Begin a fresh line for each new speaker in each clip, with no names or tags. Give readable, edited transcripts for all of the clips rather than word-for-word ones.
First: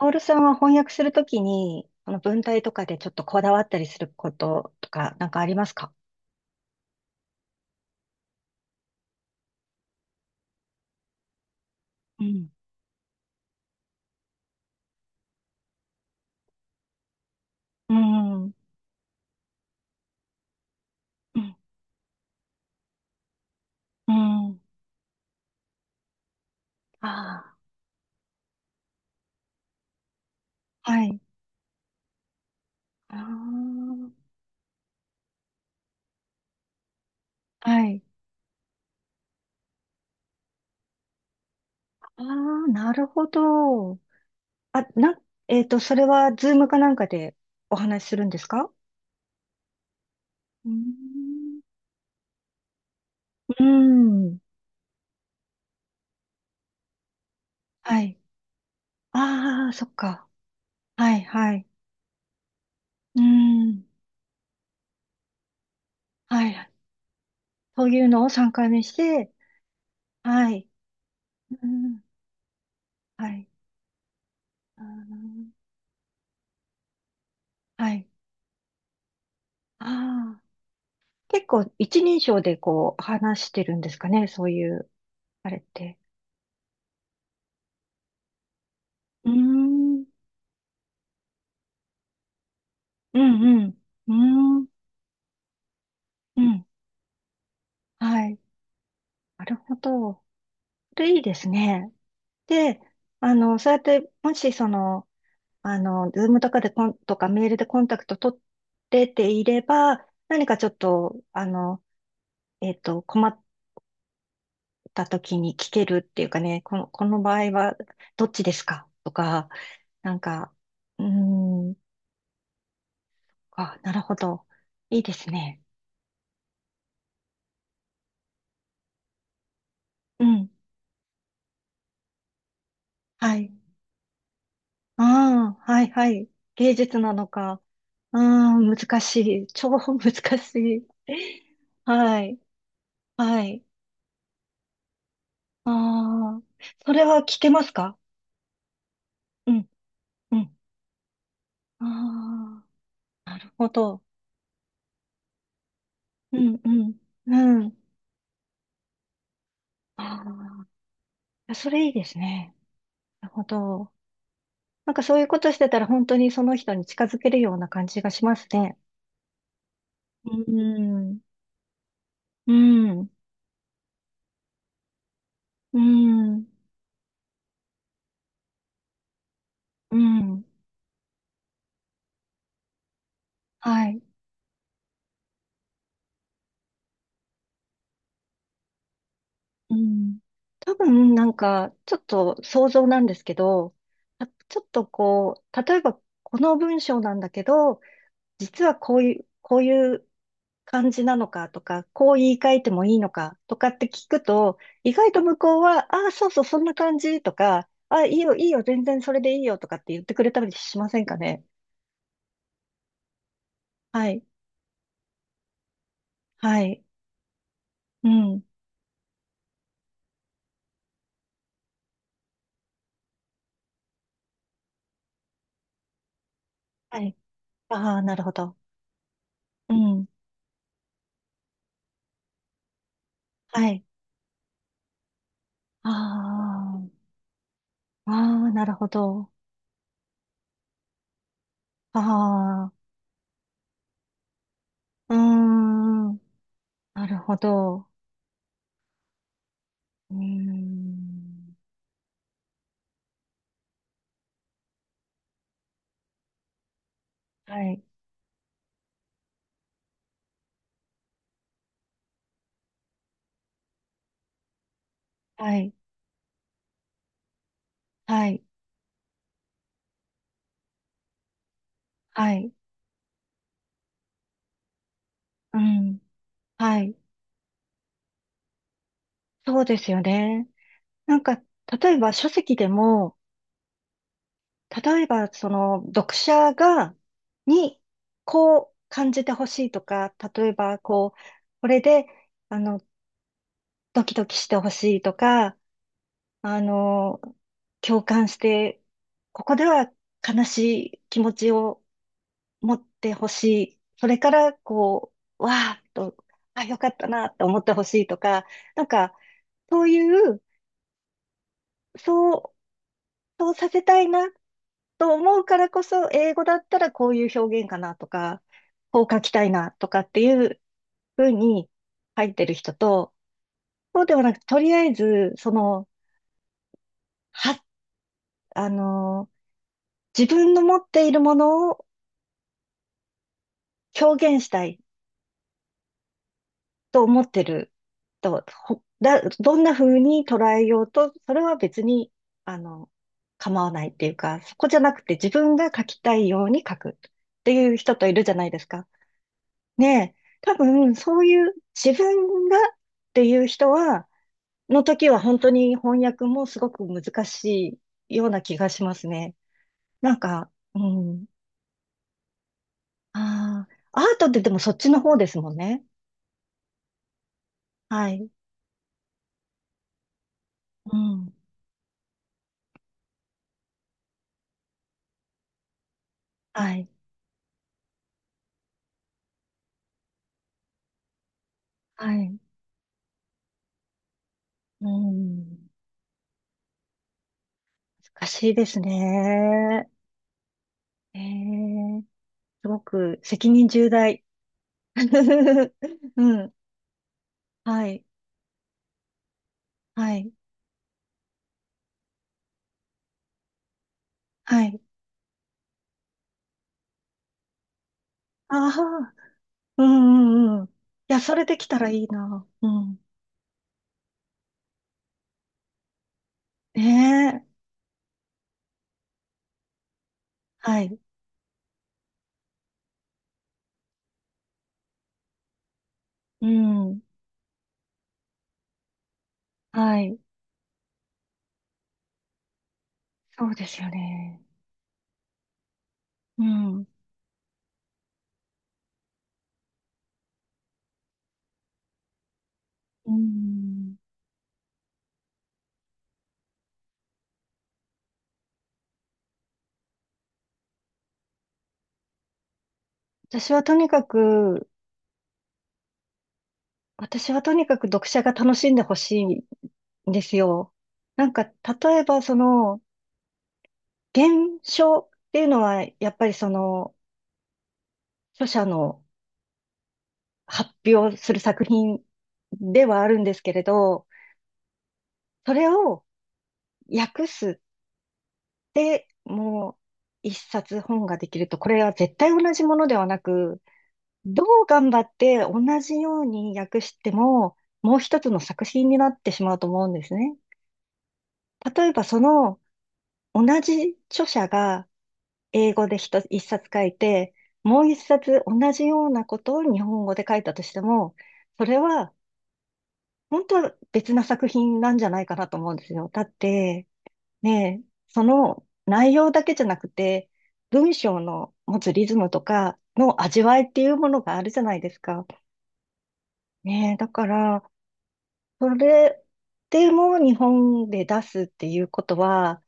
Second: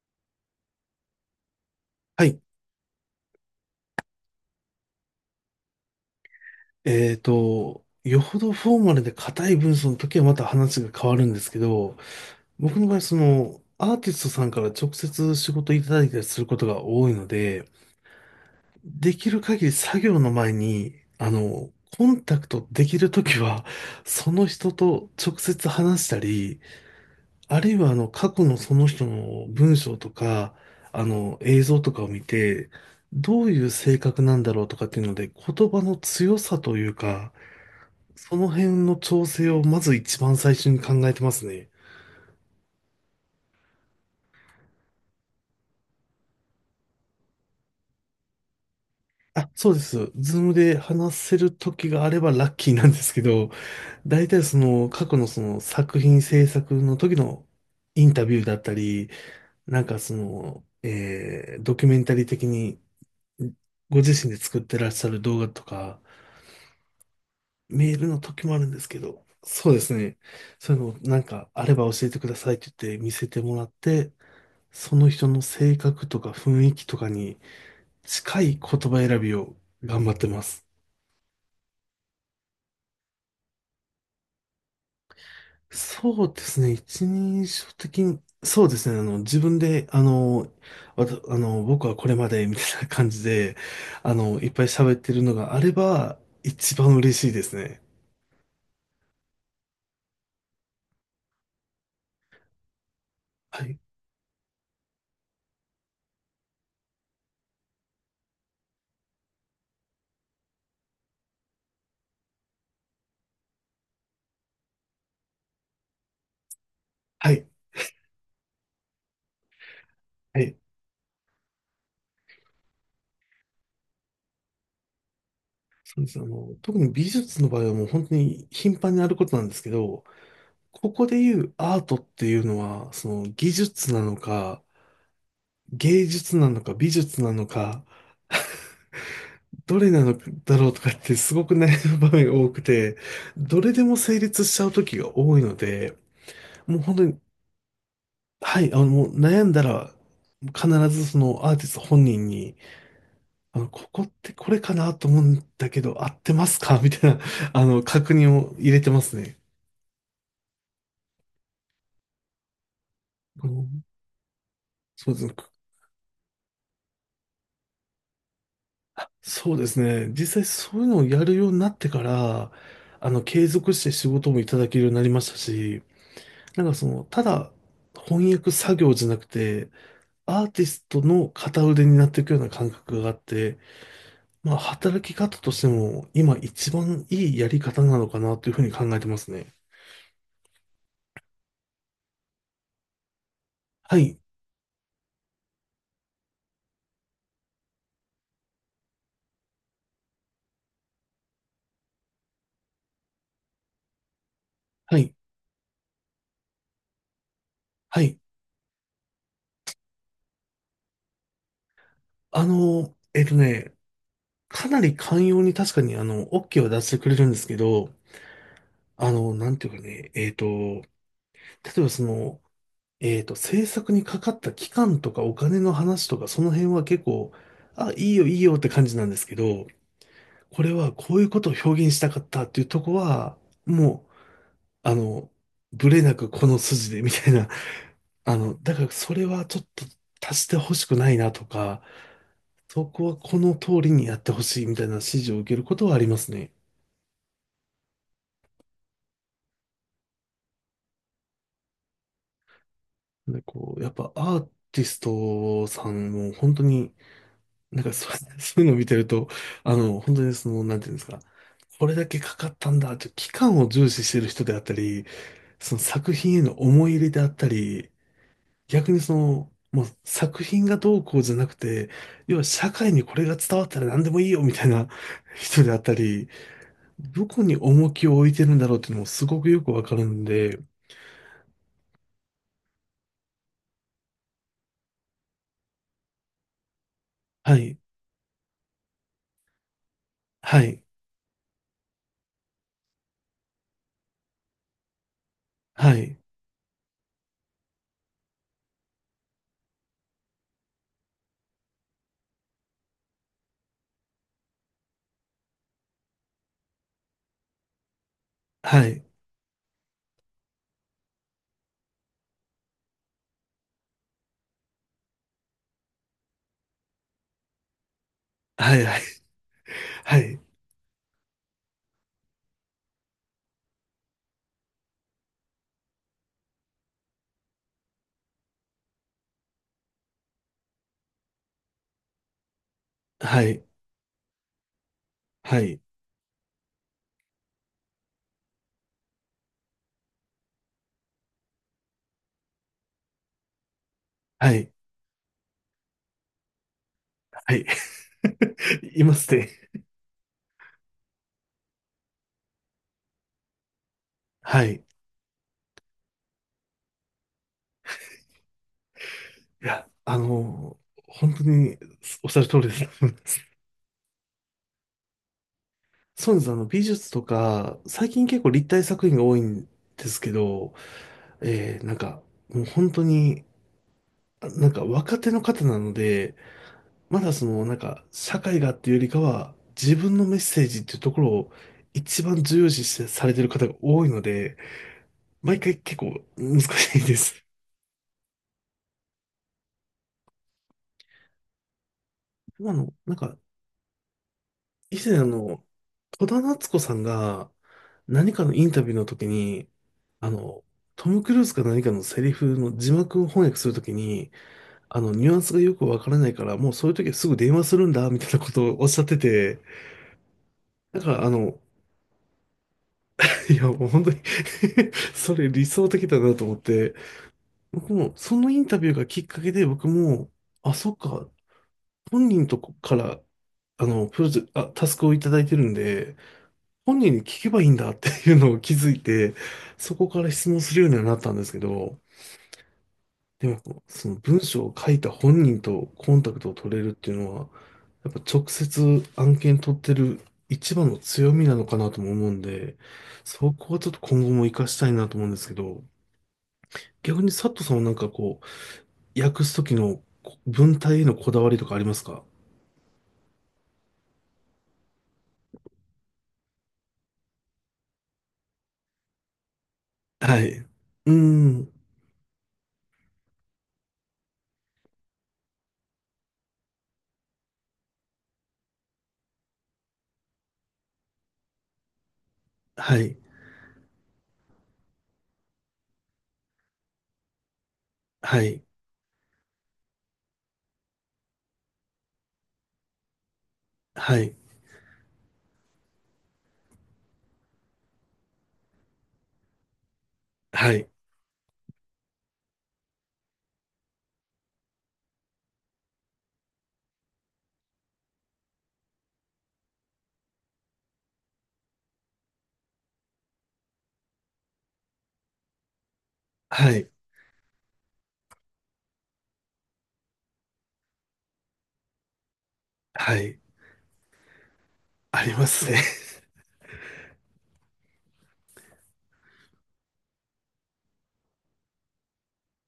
オールさんは翻訳するときに、あの
はい。
文体とかでちょっとこだわったりすることとか、なんかありますか？
よほどフォーマルで硬い文章の時はまた話が変わるんですけど、
うん。
僕の場合、アーティストさんから直接仕事いただいたりすることが多いので、
うん。うん。
できる限り作業の前に、コンタクトできる時は、
う
その
ん。
人と直接話したり、
あ
あるいは過去のその人の文章とか、
あ、はい。
映像とかを見て、どういう
あ
性格なんだろうとかっていうので、言葉の強さというか、
あ、はい。
その辺の調整をまず一番最初に考えてますね。
ああ、なるほど。あ、な、それは、ズームかなんかでお話しするんですか？
あ、そうです。ズーム
うー
で話せる
ん。
時があればラッキーなんですけど、
うー
大
ん。
体その過去のその作品制作の時の
は
イン
い。
タビューだったり、
ああ、
な
そ
ん
っ
かそ
か。
の、
はい、はい。
ドキュメンタリー的に
うーん。
ご自身で作ってらっしゃる動画とか、
はい。そう
メー
いう
ルの
のを
時
3
もある
回
んで
目
す
し
けど、
て、
そうですね。
はい。
そういうのをなんかあ
う
れば
ん。
教えてくださいって言って見
は
せて
い。
もらって、
あ
その人の
ー、
性格とか雰囲気とかに
はい。
近い言葉選びを頑張って
ああ。
ます。
結構一人称でこう話してるんですかね、そういう、あれって。
そうですね。一人称的に、そうですね。
うー
自分で、あ
ん。
の、わた、あの、僕はこれまで、みたいな感
う
じで、
んうん。
いっ
うー
ぱい
ん。
喋ってるのがあれば、
うん。
一番嬉しいですね。
はい。なるほど。それいいですね。で、あの、
は
そうや
い。
って、もしその、あの、ズームとかでコン、とかメールでコンタクト取ってていれば、何かちょっと、あの、困った時に聞けるっていうかね、この、この
は
場
い。
合はどっちですかとか、なん
は
か、
い。
うーん、あ、なるほど。いいですね。
そうです。特に美術の場合はもう本当に頻繁にあることなんですけど、
うん。
ここで言うアートっていうのは、その
はい。
技術なのか、
ああ、はい
芸
はい。
術なの
芸
か、美
術な
術
の
なの
か。
か、
うーん、難しい。超
どれな
難
の
し
だろうと
い。
かってすごく悩む 場
は
面が
い。
多くて、
は
ど
い。
れでも成立しちゃう時が多いの
あ
で、
あ、
もう
そ
本当
れは
に、
聞けますか？
はい、もう悩
う
んだ
ん、
ら、
うん。
必ずそのアーティスト本人に、
ああ、なるほ
こ
ど。
こってこれかなと思うんだけど、合って
う
ま
ん、
す
う
か み
ん、
たいな、
うん。
確認を入れてますね。
ああ、それいいですね。なるほ
うん
ど。なんか
そう
そう
で
い
す
う
ね。
ことしてたら本当にその人に近づけるような感じがしますね。
そうですね。
う
実際そういうのを
ん。
やるようになってから、
うん、
継続して仕事もいただけるようになりました
う
し、
ん、
なんかただ翻訳作業じゃなくて、
うん、
アーティストの片腕になっていくような感覚があって、
はい。
まあ、働き方としても今一番いいやり方なのかなというふうに考えてますね。
うん。多分なんか、ちょっと想像なんですけど、
はい、
あちょっとこう、例えばこの文章なんだけど、実はこういう、こういう感じなのかとか、こう言い換えてもいいのかとかって聞くと、意
は
外
い、
と向こうは、ああ、そうそう、そんな感じとか、あ
は
あ、い
い。
いよ、いいよ、全然それでいいよとかって言ってくれたりしませんかね。
あの、えっとね、
はい、
かなり寛容に確かに
は
OK は出
い、
してくれるんですけど、
うん、
あの、なんていうかね、えっと、例えば制作にかかった期間とかお金の話とかその辺は
は
結
い。
構、あ、
ああ、
いい
なる
よ
ほ
いいよ
ど。
って感じなんですけど、
うん、
これはこういうことを表現したかったっていうとこは、
はい。
もうあの、ブレなくこの
あ
筋でみたいな。
あ、ああ、なる
だか
ほ
らそれ
ど。
はちょっと足してほしくないなとか、
あ
そ
あ、
こはこの通りにやってほしいみたいな指
うー
示を受けることはありま
ん、
すね。
なるほど。うーん、
で、こう、やっぱアーティストさんも本当に、
は
な
い、
んかそう、そういうのを見てると、本当になんていうんですか、これだけかかったんだって、期間を重視してる人であったり、
はい、
その作品への思い入れであったり、
はい、
逆にもう作品がどうこうじゃなくて、
は
要は
い、
社会にこれが伝わったら何でもいいよみたいな
う
人であった
ん。
り、
はい。
どこに重きを置いてるんだろうっていうのもすごく
そ
よ
う
く
で
わ
す
か
よ
るん
ね。
で、
なんか、例えば書籍でも、例えばその読者が、
はい、
に、こう感じてほしいとか、例え
は
ば
い、
こう、これで、あの、ドキドキしてほしいとか、
はい、
あの、共感して、ここでは悲しい気持ちを持ってほしい。それから、こう、わーっと、あ、よかったなって思ってほしいとか、な
は
ん
い、
か、そういう、そうそうさせたいなと思うからこそ、英語だったらこういう表現かなとか、
はい、
こう書きたいなとかっ
は
て
い、
いうふうに書いてる人と、そうではなく、とりあえず、その、は、あの、自分の持っているものを
はい、
表現したい
はい、はい、
と思ってると、ほだ、どんな風に捉えようと、それは別に、あの、構わないっていうか、
は
そこ
い、
じゃなくて自分が書きたいように書くって
はい、
いう人といるじゃないですか。
いますね。
ねえ、多分そういう自分がっていう人は、
は
の
い。
時は本当に翻訳もすごく難しいような気がしますね。
いや、
なんか、うん。
本当におっしゃる通りです。
ああ、アートってでもそっちの方ですもんね。
そうです。美術とか、
は
最近
い。
結構立体作品が多いんですけど、
うん。
なんか、もう本当に、あなんか若手の方なので、
はい。
まだなんか、社会がっていうよりかは、自分のメッセージっていうところを
は
一
い。
番重要視してされてる方が多いので、
う
毎
ん。
回結構難しいです。
難しいですね。ええ、す
今
ご
の、なん
く
か、
責任重大。
以前戸
う
田
ん。
夏子さんが
はい。
何かのインタビューの時に、
は
あ
い。
の、トム・クルーズか何かのセリフの字幕を翻訳するときに、
はい。
ニュアンスがよくわからないから、もうそういう時はすぐ電話するんだ、みたいなこ
あ
とをおっしゃっ
あ。
てて、
うんうんうん。い
だか
や、
ら、
それできたらいいな。うん。
いや、もう本当に それ理想的だなと思って、
ねえ。
僕も、そのインタビューがきっかけで、僕も、あ、
は
そっ
い。
か、本人とこから、あの、プロジェ、あ、タスクをいただいてるんで、
う
本
ん。
人に聞けばいいんだ っていうのを気づいて、そ
は
こ
い。
から質問するようにはなったんですけど、
そ
で
うです
も、
よ
その
ね。
文章を書いた本人とコンタク
う
トを取れ
ん。
るっていうのは、やっぱ直接案件取ってる一番の強みなのかなとも思うんで、
う
そこはちょっ
ん。
と今後も活かしたいなと思うんですけど、逆に佐藤さんはなんかこう、訳すときの文体へのこだわりとかありますか？
私はとにかく、私はとにかく読者が楽しんでほしいんです
はい。う
よ。
ー
なんか、例
ん。
えばその、原書っていうのは、やっぱりその、著者の発表する作品で
は
はある
い。
んですけれど、それを訳す。
はい。
で、もう一冊本ができると、これは絶対同じものではなく、
はい。
どう頑張って同じように訳しても、もう一つの作品になってしまうと思うんですね。
はい。
例えばその同じ著者が英語で一つ一冊書いて、もう一冊同じようなことを日本語で書いたとしても、それは本当は別な作品なんじゃないかなと思うんですよ。だっ
は
て、
い。
で、その内容だけじゃなくて、文章の持つリズムとか
は
の
い。
味わいっていうものがあるじゃないです
あ
か。
りますね。
ねえ、だから、それでも日本で出すっていうことは、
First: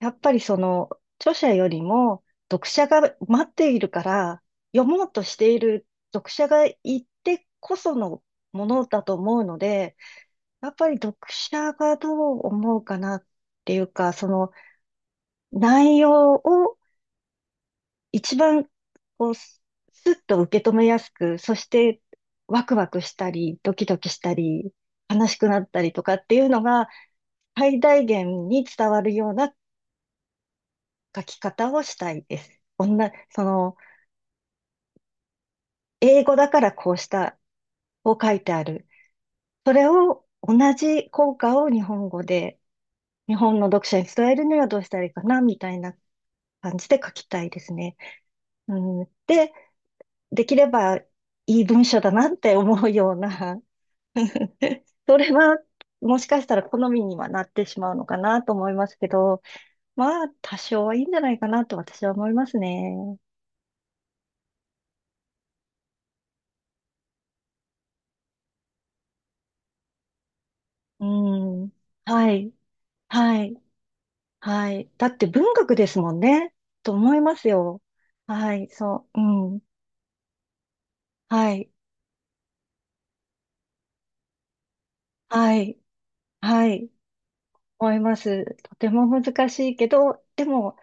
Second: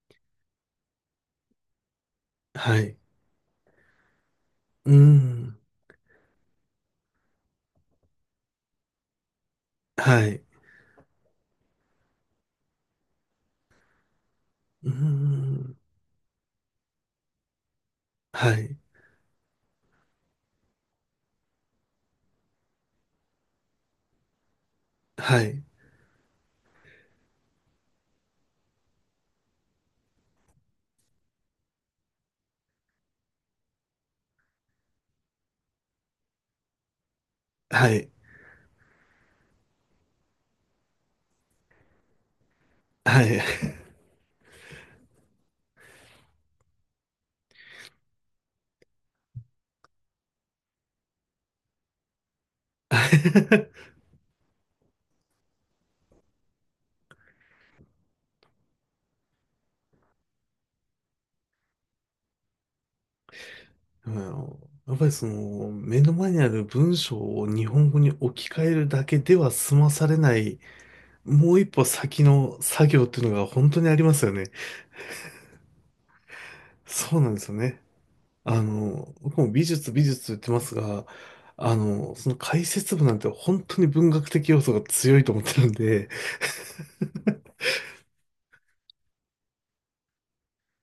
やっぱりその著者よりも 読
は
者
い。
が待っているから、読
うー
もうとしてい
ん。
る読者がいてこそのものだと思うので、
はい。う
やっぱり読者がどう思うかなっていうか、その
ーん。
内容を一
は
番
い。
こう、スッと受け止めやすく、そしてワクワクしたり、ドキドキしたり、悲し
は
くな
い。
ったりとかっていうのが最大限に伝わるような書き方をしたいです。女、その、英語だからこうした
はい。
を書いてある。それを同じ効果を日本語で、
は
日
い。
本の読者に伝えるにはどうしたらいいかな、みたいな感じで書きたいですね。うん、で、できればいい文章だなって思うような それは、もしかしたら好みにはなってしまうのかなと思いますけど、まあ、多少はいいんじゃないかなと私は思いますね。
うん。やっぱり目の前にある文章を日本語に置き換えるだけでは済まされない、
う
もう一
ん。
歩先
はい。
の作業っていうの
は
が
い。
本当にありますよね。
はい。だって文学ですもんね。と思
そ
い
うなん
ま
で
す
すよね。
よ。はい。そう。
僕も
うん。
美術美術と言ってますが、
はい。
その解説部なんて本当に文学的要素が強いと思っ
は
てるん
い。
で、
はい。思います。とても難しいけど、でも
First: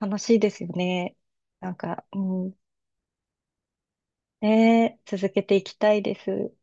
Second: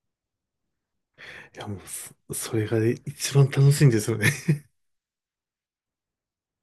楽しいですよね。
いや
な
も
ん
う
か、うん。
それが一番楽しいんですよね。
ねえ、続けていきたいです。